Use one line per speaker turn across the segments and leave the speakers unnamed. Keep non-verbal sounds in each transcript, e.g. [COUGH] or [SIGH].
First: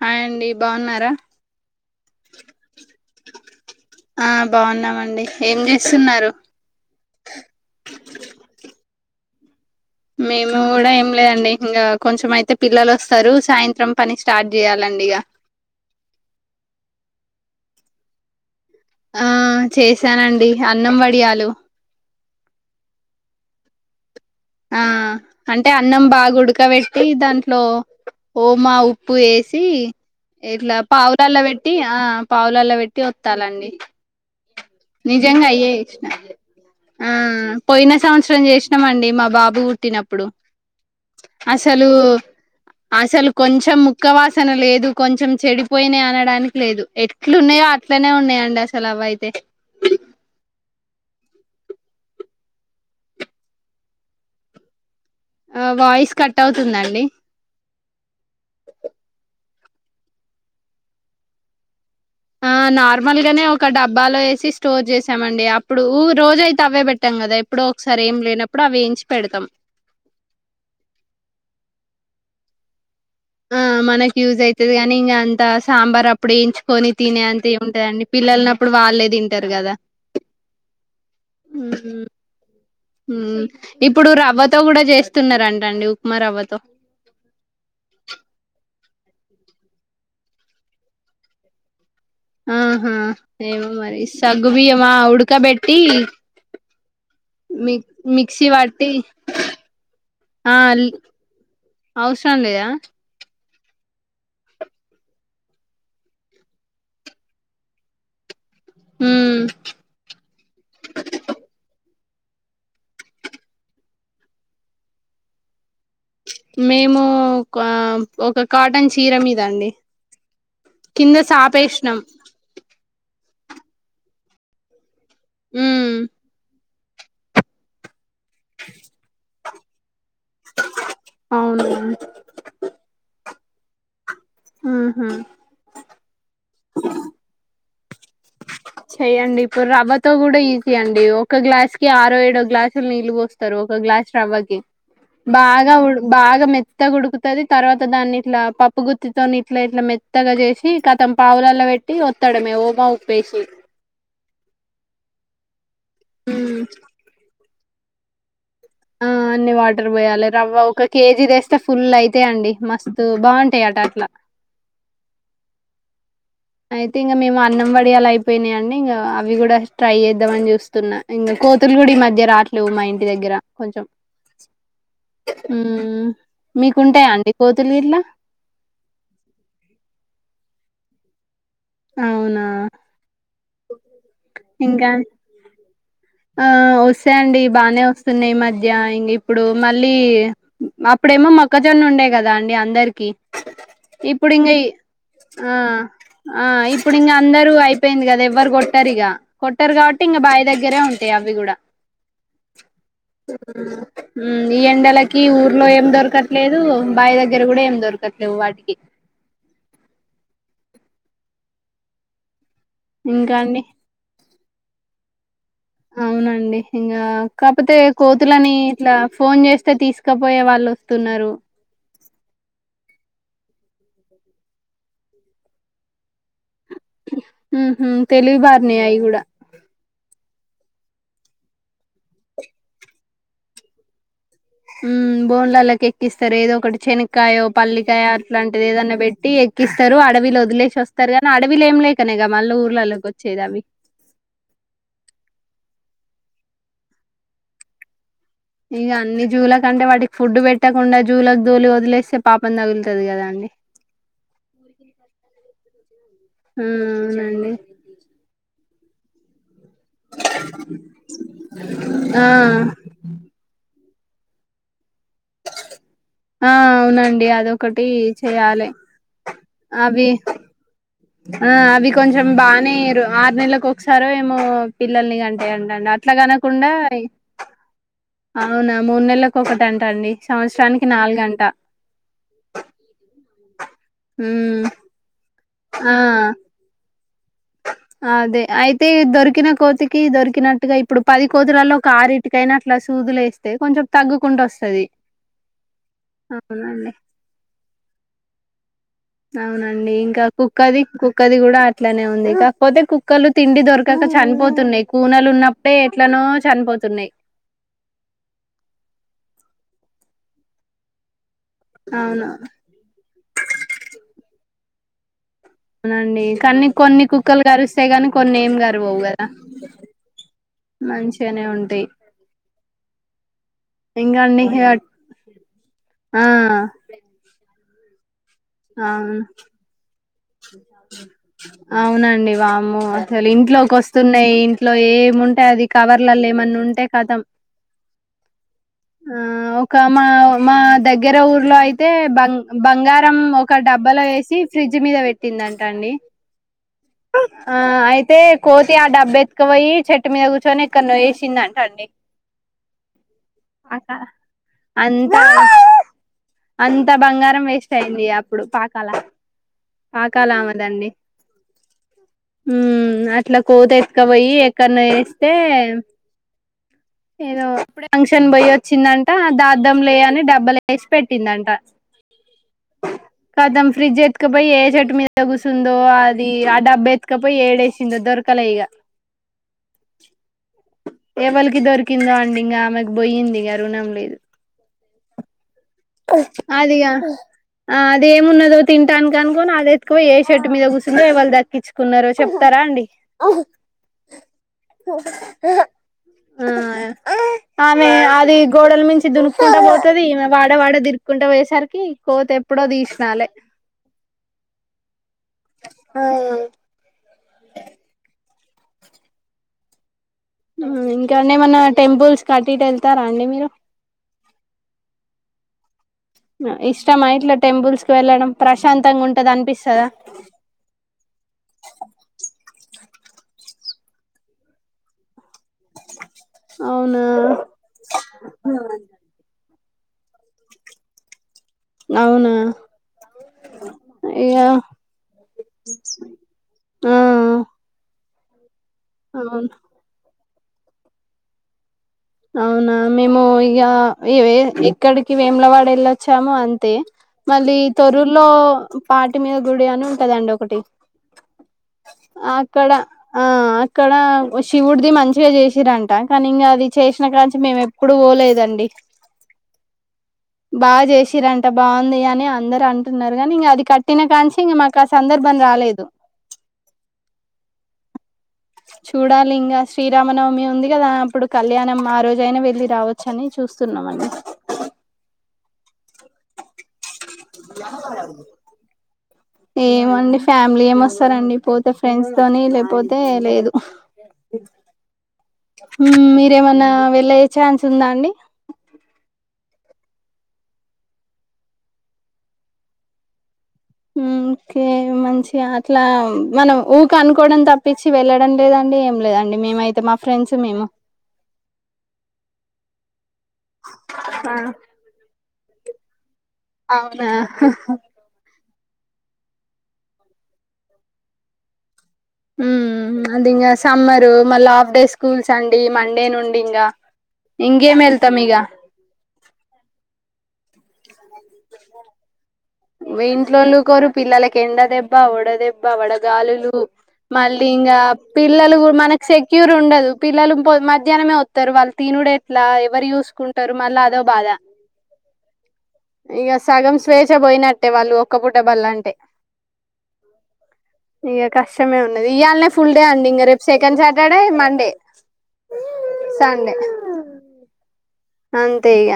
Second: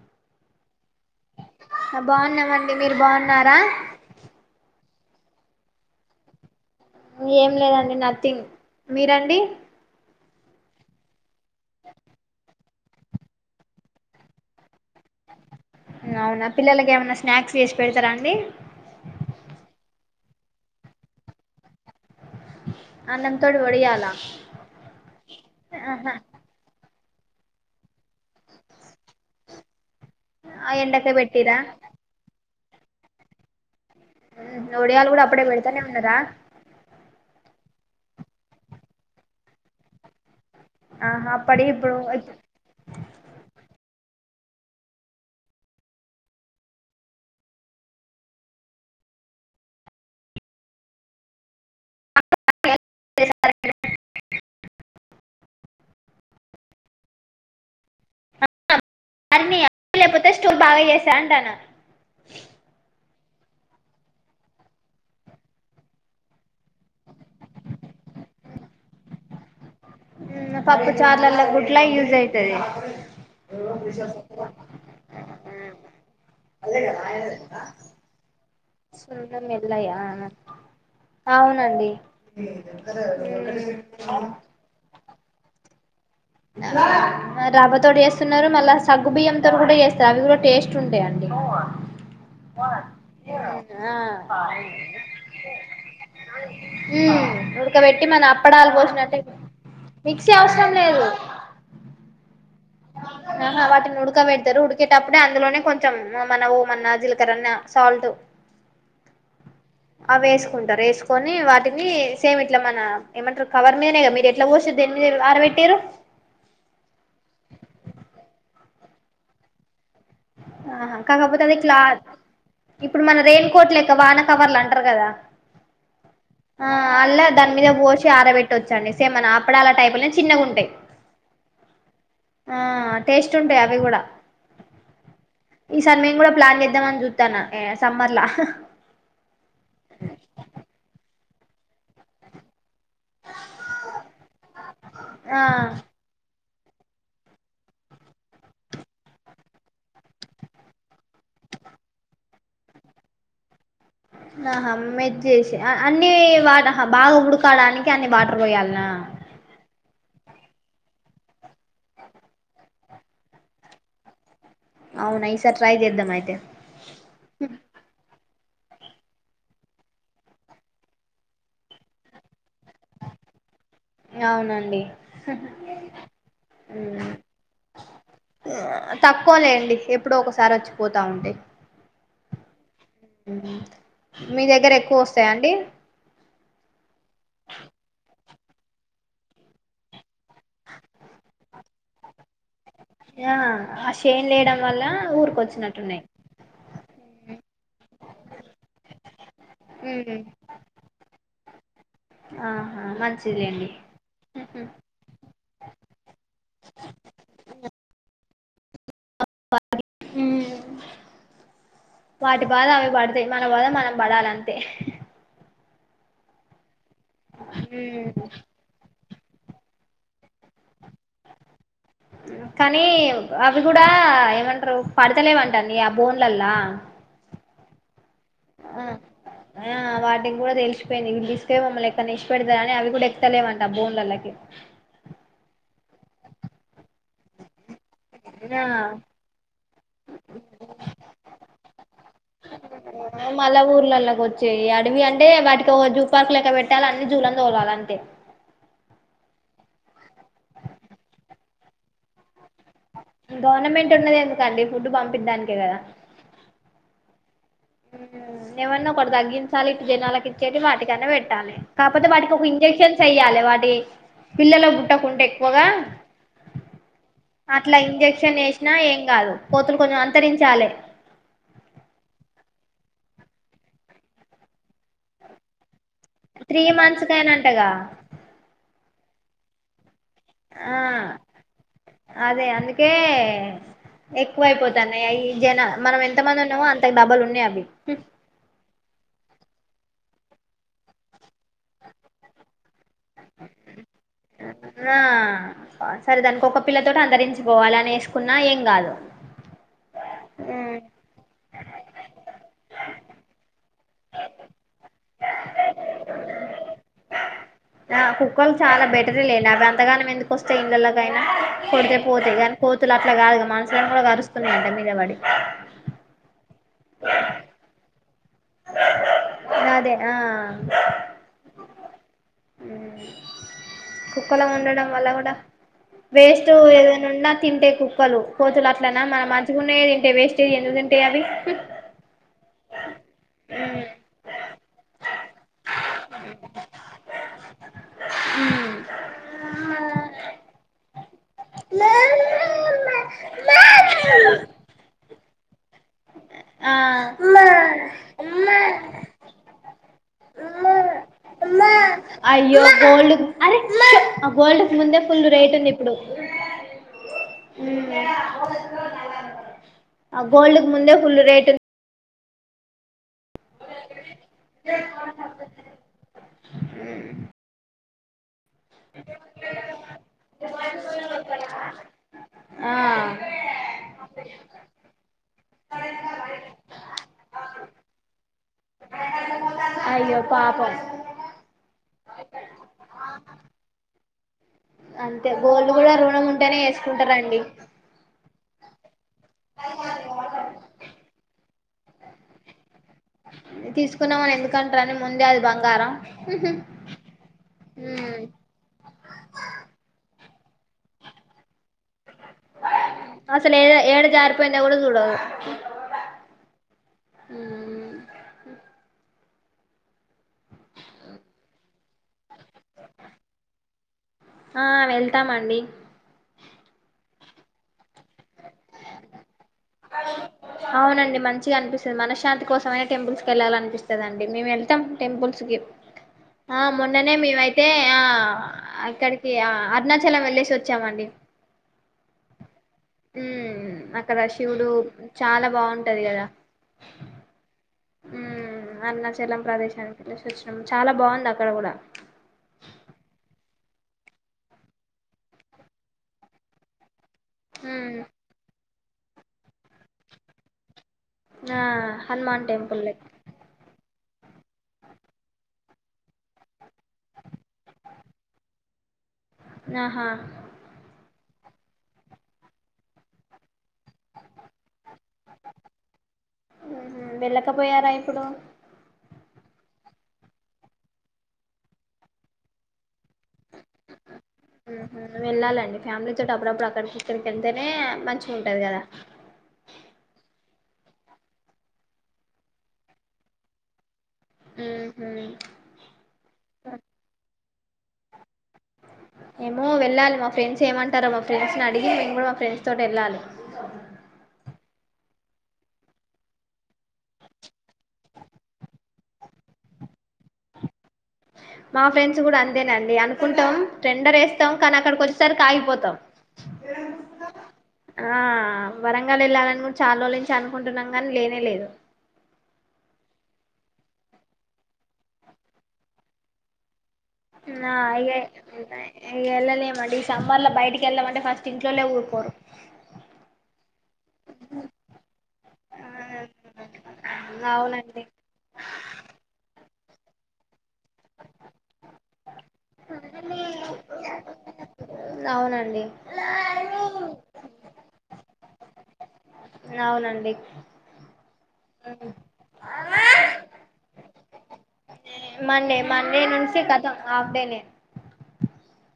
Hi అండి బావున్నారా?
బావున్నమండి, మీరు బావున్నారా?
అండి ఏం చేస్తున్నారు?
ఏం లేదండి నథింగ్ మీరండి
మేము గూడ ఏం లేదండి ఇంగ కొంచమయితే ప్ పిల్లలొస్తరు సాయంత్రం పని స్టార్ట్ చేయ్యాల
అవునా పిల్లలకి ఏమన్నా స్ స్నాక్స్ చేసి పెడతారా అండి?
ఆ చేశానండి అన్నం వడియాలు
అన్నం తోడి వడియాలా?
ఆ అంటే అన్నం
ఆహా,
బాగుడకబెట్ ట్టి దాంట్లో ఓమా ఉప్పు వేసి
ఆ
ఇట్లా
ఎండకే
పావురాల్లో
పెట్టిరా
పెట్టి ఆ పావు పలలో పెట్టి వత్తాలండి
ఒడియాలు కూడా అప్పుడే
నిజంగా అయ్యే
పెడతానే
చేసినా
ఉన్నారా
ఉమ్ పోయిన సంవత్సరం చేసినామండి మా బాబు పుట్టినప్పుడు
ఆహా అప్పడి
అసలు
ఇప్పుడు
అసలు కొంచెం ముక్కవా అసలు లేదు కొంచెం చెడిపోయినాయ్ అనడానికి లేదు ఎట్లున్నాయో అట్లనే ఉన్నాయండి అసలు అవయితే ఆ వాయిస్ కట్ అవుతుందండి
లేకపోతే స్టోర్ బాగా చేసా అంటాన్నా
ఆ నార్మల్ గానే ఒక డబ్బాలో ఏసి స్టోర్ చేసామండి అప్పుడు రోజైయితే అవే పెట్టాం కదా ఎప్పుడో ఒకసారి ఏం లేనప్పుడు అవేంచి పెడతాం
ఉమ్ పప్పు చార్లల్ల గుట్లా యూస్ అయితది
ఆ మనకి యూజ్ అయితది కానీ ఇంక అంత సాంబార్ అప్పుడు ఏంచుకొని తినే అంతేముంటదండి పిల్లనప్పు
సున్నం ఎల్లయ అవునండి
ఉమ్ ఇప్పుడు రవ్వతో కూడా చేస్తున్నారంట అండి
రవ్వ తోటీ చేస్తున్నారు మళ్ళా సగ్గు బియ్యంంతో కూడా చేస్తారు అవి కూడా టేస్ట్ ఉంటాయండి ఉ
ఆహా ఏమో మరి సగ్గుబియ్యమా ఉడకబెట్టి మి
ఉడకబెట్టి మనం
మిక్సీ
అప్పడాలి
పట్టి
పోసినట్టటు మిక్సీ
ఆ
అవసరం లేదు
అవసరం లేద
ఆహా వాటిని ఉడకబెడతారు ఉడికేటప్పుడే అందులోనే కొంచెం మన ఓమన్నా జీలకరణ సాల్ట్
మ్మ్
అ వేసుకుంటారు వేసుకొని వాటిని సేమ్ ఇట్లా మన ఏమంటారు కవర్ మీదనే క మీరు ఎట్లా కోస్తారు దాని మీద ఆర పెట్టిరు
మేము ఒక ఒక కాటన్ చీర మీద అండి
ఆహా
కింద
కాకపోతే అది క్లా
సాపేసినాం
ఇప్పుడు మన రైల్ కోట్లక్క వాన కవర్లు అంటారు కదా
మ్మ్
ఆ అల్ల దాని మీద పోసి ఆరబెట్టవచ్చండి సేమ్మన అప్పుడలా టైపు ను చిన్నంగుటాయి
అవును
ఉంటా అవి కూడా
ఆహ
ఈసారి మేము కూడా ప్లాన్ లేద్దాం జుతాన్నం సమ్మర్లా
చెయ్యండి ఒక్క గ్లాస్కి ఆరో ఏడో గ్లాస్ నీళ్ళ పోస్తారు ఒక గ్లాస్ రవ్వకి
ఆ
బాగా ఉడక బాగా మత్ మెత్తకుడుకుతుంది తర్వాత దాన్ని ఇట్లా పప్పుగుత్తితో ఇట్లా ఇట్లా మెత్తగా చేసి కతం పావులాల్లో పెట్టి వస్తాడమే ఓమా ఉప్పేసి
నాహమ్మ్ ద్ చేసే అ అన్ని
హ్మ్
వాటహ బా వుడుకు తడానికి అన్ని బాట
ఆ అన్ని వాటర్ పోయాలి రవ్వ ఒక కేజి దెశ్ స్తే ఫుల్ అయితే అండి మస్త్ తో బాగుంటాయి అట అట్లా
అవున ఈసార్ ట్రై చేద్దాం మయితే
అయితే ఇంకా మేము అన్నం పడియలు అయిపో పోయినాయండి ఇంకా అవి కూడా ట్రై చేద్దామని చూస్తున్నా ఇంకా కోతులు కూడా ఈ మధ్య రావట్లేవు మా ఇంటి దగ్గర. కొంచెం
అవునండి
హ్మ్ మీకుంటాయా అండి కోతులు గిట్లా
తక్కువ లేండి ఎప్పుడో ఒకసారి వచ్చి పోతా ఉంటాయ్
అవునా
మీ దగ్గర
ఇంకా
ఎక్కువ వస్తాయా అండి
ఆ వస్తాయండి బానే వస్తున్నాయి ఈ మధ్య ఇంక ఇప్పుడు మళ్ళీ అప్పుడేమో మొక్కజొన్న ఉండే కదా ఏ అందరికి
ఆ ఆ
ఇప్పుడు
చేన్లు
ఇంక
వేయడం వల్ల ఊరికి
ఆ
వచ్చినట్టున్నాయి
ఆ ఇప్పుడు ఇంగా అందరు అయిపోయింది కదా ఎవ్వరు కొట్టారు ఇగా కొట్టారు కాబట్టి ఇంగా బాయ్ దగ్గరే ఉంటాయి గవి కూడా
ఆహా మంచిదిలేండి
ఈ ఎండలకి ఊర్లో ఏం దొరకట్లేదు బావి దగ్గర కూడా ఏం దొరకట్లే లెవ్ వాటికి
ఉమ్ వాటి బాధ అవి పడతాయి
ఇంకా
మన
అండి
బాధ మనం పడాలి తే
అవునండి ఇంకా కాకపోతే కోతులని ఇట్లా ఫోన్ చేస్తే తే తీసుకపోయే వాళ్ళు వస్తున్నారు
కానీ అవి కూడా ఏమంటారు పడతలేవ్ అంటండి ఆ బోన్లల్లా
ఉహుమ్
ఆ ఆ వాటి కూడా తెలిస్ లిసిపోయింది వీళ్ళు తిసుకపోయి మమ్మల్ని ఎక్కనో ఇష్పెడుతారని అవి కూడా ఎక్కుతలేవంట బోన్లల్లకి
ఊమ్మ్ బోన్లల్లకి ఎక్కిస్తారు ఏదో ఒకటి చనిగ్ కాయో పల్లికాయో
ఆ
అట్లాంటిది ఏదన్నా పెట్టి ఎక్కిస్తారు అడవిలో వదిలేసి వస్తారు కానీ అడవిలో ఏం లేకనే కదా మళ్ళీ ఊర్లలోకి వచ్చేది
మళ్ళా
అవి
సో జూ పార్క్ లెక్క పెట్టాలి అన్ని జూలనీ తోలాలే అంతే
ఇంక అన్ని జూలకి అంటే వాటికి ఫుడ్ పెట్టకుండా జూలకి తోలి వదిలేస్తే పాపం తగులుతుంది.
గవర్నమెంట్ ఉన్నది ఎందుకండి ఫుడ్ పంపిద్ధానికే కదా
ఆ అవునండి
ఏవన్నా ఒకటి తగ్గింది తాళి జనాలకు ఇచ్చేటివి వాటికన్నా పెట్టాలి కాకపోతే
ఆ
వాటికి ఒక ఇంజెక్షన్స్ వేయ్యాలి వాటి పిల్లలు పుట్టకుంట ఎక్కువగా
ఆ అవునండి
అట్లా
అదొకటి
ఇంజక్షన్
చేయాలి
వేసినా ఏం కాదు కోతులు కొంచెం
అవి
అంతరించాలి
ఆ అవి కొంచెం బాగానేరు ఆరు నెలలకు ఒకసారో ఏమో పిల్లల్ని కంటాయంట అండి
త్రీ మంత్స్ కే నంటగా
అవునా మూడు నెలలకు ఒకటి అంటాండి
ఆ అదే అందుకే
ఉమ్
ఎక్కువైపోతానయ్యాయి జన
ఆ
మనం ఎంత మంది ఉన్నామో అంతకు డబల్ ఉన్నాయి అవి
అదే అయితే దొరకిన కోతికి దొరికినట్టుగా ఇప్పుడు పది కోతులలో ఒక ఆరిటికయినా అట్లా సూదులేస్తే కొంచెం తగ్గుకుంటస్తుంది
ఆ సరే దానికి ఒక
అవునండి
పిల్లతోటి అంతరించుకోవాలి అని వేసుకున్నా ఏం కాదు
అవునండి ఇంకా కుక్కది కుక్కది కూడా అట్లానే ది కాకపోతే కుక్కలు తిండి దొరకక చనిపోతున్నాయి కూనలు ఉన్నప్పుడే ఎట్లనో చనిపోతున్నాయి
ఆ కుక్కలు చాలా బెటర లే అవి అంతగానం ఎందుకు వస్తాయి ఇండ్లలోకైన కొడితే
అవును
పోతే కానీ కోతులు అట్లా కాదుగా మనసులని కూడా కరుస్తున్నాయి అంట మీ మీదబడి
అవునండి కానీ కొన్ని కుక్కలు కరుస్తాయి కానీ కొన్ని ఏమి కరవవు
అదే ఆ
మంచిగానే [INAUDIBLE] ఇంకా
కుక్కలో
అండి
ఉండడం వల్ల కూడా
ఆ
వేస్ట్ ఏదైనా ఉన్నా తింటే కుక్కలు కోతులు అట్లనే
అవును
మన మంచిగున్నయే తింటాయి వేస్ట్ ఎందుకు తింటాయి అవి
అవునండి వామ్మో అసలు ఇంట్లోకి వస్తున్నాయి ఇంట్లో ఏమి ఉంటె అది కవర్ లల్ల ఏమన్నా ఉంటే కతం ఆ ఒక మా మా ద గర ఉ లో అయితే బ బంగారం ఒక డబ్బలో వేసి ఫ్రిడ్జ్ మీద పెట్టిందింట అండి ఆ అయితే కోతి ఆ డబ్బు ఎత్తుకపోయి చెట్టు మీద కూర్చొని ఎక్కడ్నో వేసిందంట అండి
అయ్యో గోల్డ్ అరే ఉష్
అక
అదే ఆ గోల్డ్ క ముందే
అంత
ఫుల్ రేట్ ఉంది ఇప్పుడు
అంత బంగారం వేస్ట్ అయింది అప్పుడు పాకాల.
ఆ
పాకాల
గోల్డ్కుకు ముందే ఫుల్ రేటు ఉ
ఉం ఇట్లా కోత ఎతక పోయి ఎక్కనో వేస్తే ఏదో అప్పుడ ఫంక్షన్ బోయే వచ్చిందంట దద్దం లే అని డబ్బలు వేసి పెట్టిందంట
ఆ
కతం ఫ్రిడ్జ్ ఎత్తుక చేట్టు మీద కుసుందో అది ఆ డబ్బు ఎత్కపో ఏడేసిందొ దొరకాల ఈగ
అయ్యో పాపం
కిందా అండి ఇంకా ఆమెకు పోయింది ఇంక రుణం లేదు
అంతే గోల్డ్ కూడా రుణం ఉంటేనే
అదిగా
వేసుకుంటారండి
ఆ అదేమున్నదో తింటాను కంకోని నాది ఎత్తుకో ఏ షర్ట్ మీద కూర్చందో వాళ్ళు దక్కించుకున్నారో చెప్తారా అండి
తీసుకున్నామని ఎందుకంటారని ముందే అది బంగారం
ఆ ఆమె
మ్మ్
అది గోడల మించి దుకుకుంట పోతది ఊరువాడ తిరుకుంటా పోయేసరికి కోత ఎప్పుడో తీసినాలే
అసలు ఏ ఏడ జారిపోయినా కూడా చూడదు
ఆ
ఉ
మ్ ఇంకా అండి ఏమన్నా టెంపుల్స్ కి అటు ఇటు వెళ్తారా అండి మీరు
ఆ వెళ్తామండి
అ ఇష్టంమా ఇట్లా టెంపుల్స్ కి వెళ్ళడం ప్రశాంతంగా ఉంటది అనిపిస్తదా
అవునండి మంచిగా అనిపిస్తది మనశ్శాంతి కోసమైన టెంపుల్స్ కి వెళ్ళాలి అనిపిస్తదండి మేము వెళ్తాం టెంపుల్స్ కి ఆ
అవునా
మొన్ననే మేము అయితే ఆ అక్కడికి ఆ అరుణాచలం వెళ్లేసి వచ్చామండి
అవునా
ఉమ్ అక్కడ
ఇగ
శివుడు చాలా బాగుంటది కదా
ఆ
మ్మ్ అరుణాచలం
అవును
ప్రదేశానికి ఎల్లేసి వచ్చినం చాలా బాగుంది అక్కడ కూడా
అవునా మేము ఇగ ఇక్కడికి వేములవాడ వెళ్ళొచ్చాము అంతే మళ్లీ
మ్మ్
తొర్రూరు లో పాటి మీద గుడి అని ఉంటదండి ఒకటి
ఆ హనుమాన్
అక్కడ
టెంపుల్ లెక్క
ఆ అక్కడ ఓ శివుడిది మంచిగా చేసిరం ట కాని ఇంగ అది చేసిన కాంచి మేము ఎప్పుడు పోలేదండి
ఆహా
బాగా చేసిరంట బావుంది అని అందరు అంటున్నారు కానీ ఇంక అది క ట్టిన కాంచి ఇంగ మాకు ఆ సందర్భం రాలేదు
ఉహు వెళ్ళకపోయారా ఇప్పుడు
చూడాలి ఇంగా శ్రీరామనవమి ఉందిగదా అప్పుడు కళ్యాణం ఆ రోజయినా వెళ్లి రావ చ్చుని చూస్తున్నామండి
ఉహు వెళ్ళాలండి ఫ్యామిలీ తోటి అప్పుడప్పుడు అక్కడికి ఇక్కడికి వెళ్తేనే మంచిగా ఉంటది కదా
ఏమోండి ఫ్యామిలీ ఏమొస్తారండి పోతే ఫ్రెండ్స్ తోని లేకపోతే లేదు
మ్
మ్ మీరేమన్నా వెళ్లే ఛాన్స్ ఉందా అండి
ఏమో వెళ్లాలి మా ఫ్రెండ్స్ ఏమంటారో మా ఫ్రెండ్స్ ని అడిగి మేము కూడా మా ఫ్రెండ్స్ తోటి వెళ్లాలి
మ్ ఓకే మంచిగా అట్లా మనం ఊక అనుకోవడం తప్పించి వెళ్ళడం లేదండి ఏం లేదండి మేమైతే మా ఫ్రెండ్స్ మేము
మా ఫ్రెండ్స్ కూడా అంతేనండి అను కుంటాం టెండర్ ఏస్తాం కానీ అక్కడికి వచ్చేసరి కి ఆగిపోతాం
అవునా
ఆ వరంగల్ వెళ్ళాలని కూడా చాలా రోజుల నుంచి అనుకుంటున్నాం కానీ లేనేలేదు
అది ఇంకా సమ్మరు మళ్ళీ హాఫ్ డే స్కూల్స్ అండి మండే నుండి ఇంకా
ఆ ఇగ ఇగ ఎల్లలెమండి సమ్మర్లో బయటికి ఎల్లమంటే ఫస్ట్ ఇంట్లోల్లె ఊరుకోరు
ఇంట్లోల్లురుకోరు పిల్లలకి ఎండ దెబ్బ వడదెబ్బ వడగాలులు మళ్ళీ ఇంకా
అవునండి
పిల్లలు మనకి సెక్యూర్ ఉండదు పిల్లులు పోయ్ మ మధ్యాహ్నమే వస్తారు వాళ్ళు తినుడు ఎట్లా ఎవరు చూసుకుంటారు మళ్ళ అదో బాధ
అవునండి
ఇక సగం స్వేచ్ యినట్టే వాళ్ళు ఒక్క పూట బళ్లంటే
అవునండి
ఇక కష్టమే ఉన్నది ఇయాళనే ఫుల్ డే అండి ఇంక రేపు సెకండ్ సార్ ఎడ మండే
మండే మండే
సండే
నుంచి కతం హాఫ్ డే నేను
అంతే ఇగ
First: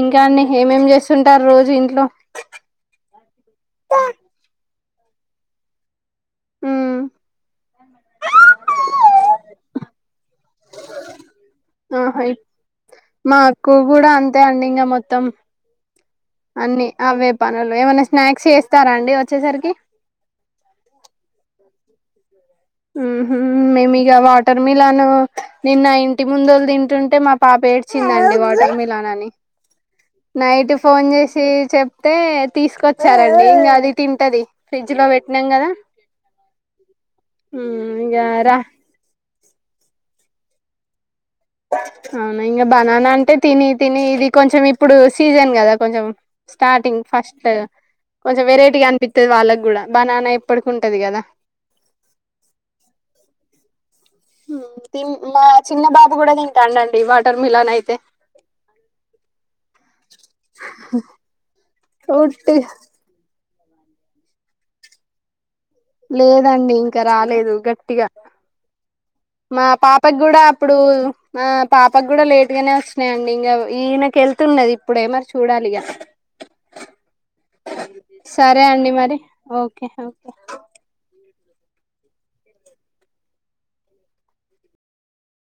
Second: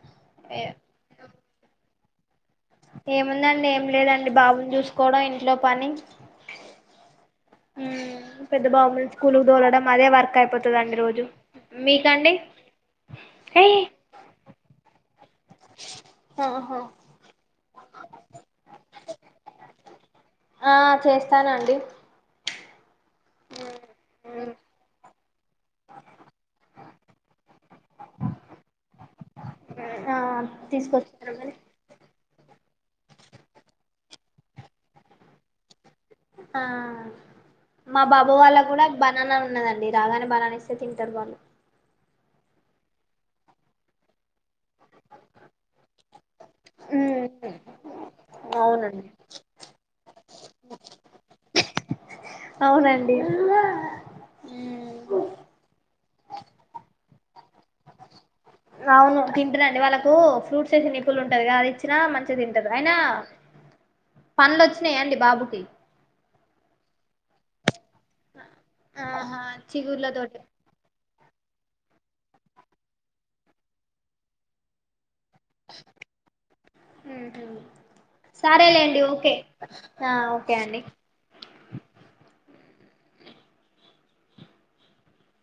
ఇంకా అండి ఏమేం చేస్తుంటారు రోజు ఇంట్లో
ఏం ముందండి ఏం లేదండి బాబును చూసు కోవడం ఇంట్లో పని
ఉమ్
పెద్ద బాబును స్కూల్కి దోలడం అదే వర్క్ అయిపోతుందిండి రోజు
ఆహా
మీకాండి
ఇప్
ఏ
తం అన్ని అవే పనులు ఏమైనా స్నాక్స్ చేస్తారా అండి వచ్చేసరికి
ఆ చేస్తానండి
హు హ్మ్ మేము ఇగ వాటర్ మిలాన్ నిన్న ఇంటి ముందుళ్ళ తింటుంటే మా పాప ఏడ్చిందండి వాటర్ మిలాన్ అని
ఆ
నైట్ ఫోన్
తీసుకొచ్చారు
చేసి
మరి
చెప్తే తీసుకొచ్చారండి ఇంకా అది తింటది ఫ్రిడ్జ్ లో పెట్టినాం కదా
ఆ
ఉమ్
మా
ఇక
బాబు వాళ్ళ
రా
కూడా బనానా ఉన్నదండి రాగానే బలానేస్తేటారు వాళ్ళు
అవునా ఇం బననా అంటే తిన తిన ఇది కొంచెం ఇప్పుడు సీజన్ కదా కొంచెం స్టార్టింగ్ ఫస్ట్ కొంచెం వెరైటీగా
అవునండి
అనిపిస్తుది వాళ్ళకి కూడా బనానా ఎప్పటికి ఉంటది కదా
అవునండి
మా చిన్న బాబు కూడా తింటాండండి వాట
అవును తింటనండి వాళ్ళకు ఫ్రూట్స్ వేసిన నిప్పులు ఉంటది అది వచ్చినా
ఫ్రూట్
మంచిగాదింటదు అయినా పనులు వచ్చినాయండి బాబుకి
లేదండి ఇంకా రాలేదు గట్ టిగా మా
చిగుర్ల
పాపకి
తోటి
కూడా అప్పుడు మా పాపకు కూడా లేటు గానే వచ్చినన్నాయి అండి ఇంకా ఈయనకు వెళ్తున్నది ఇప్పుడే మరి చూడాలి ఇగ సరే అండి
సరేలేండి
మరి
ఓకే
ఓకే
ఆ ఓకే అండి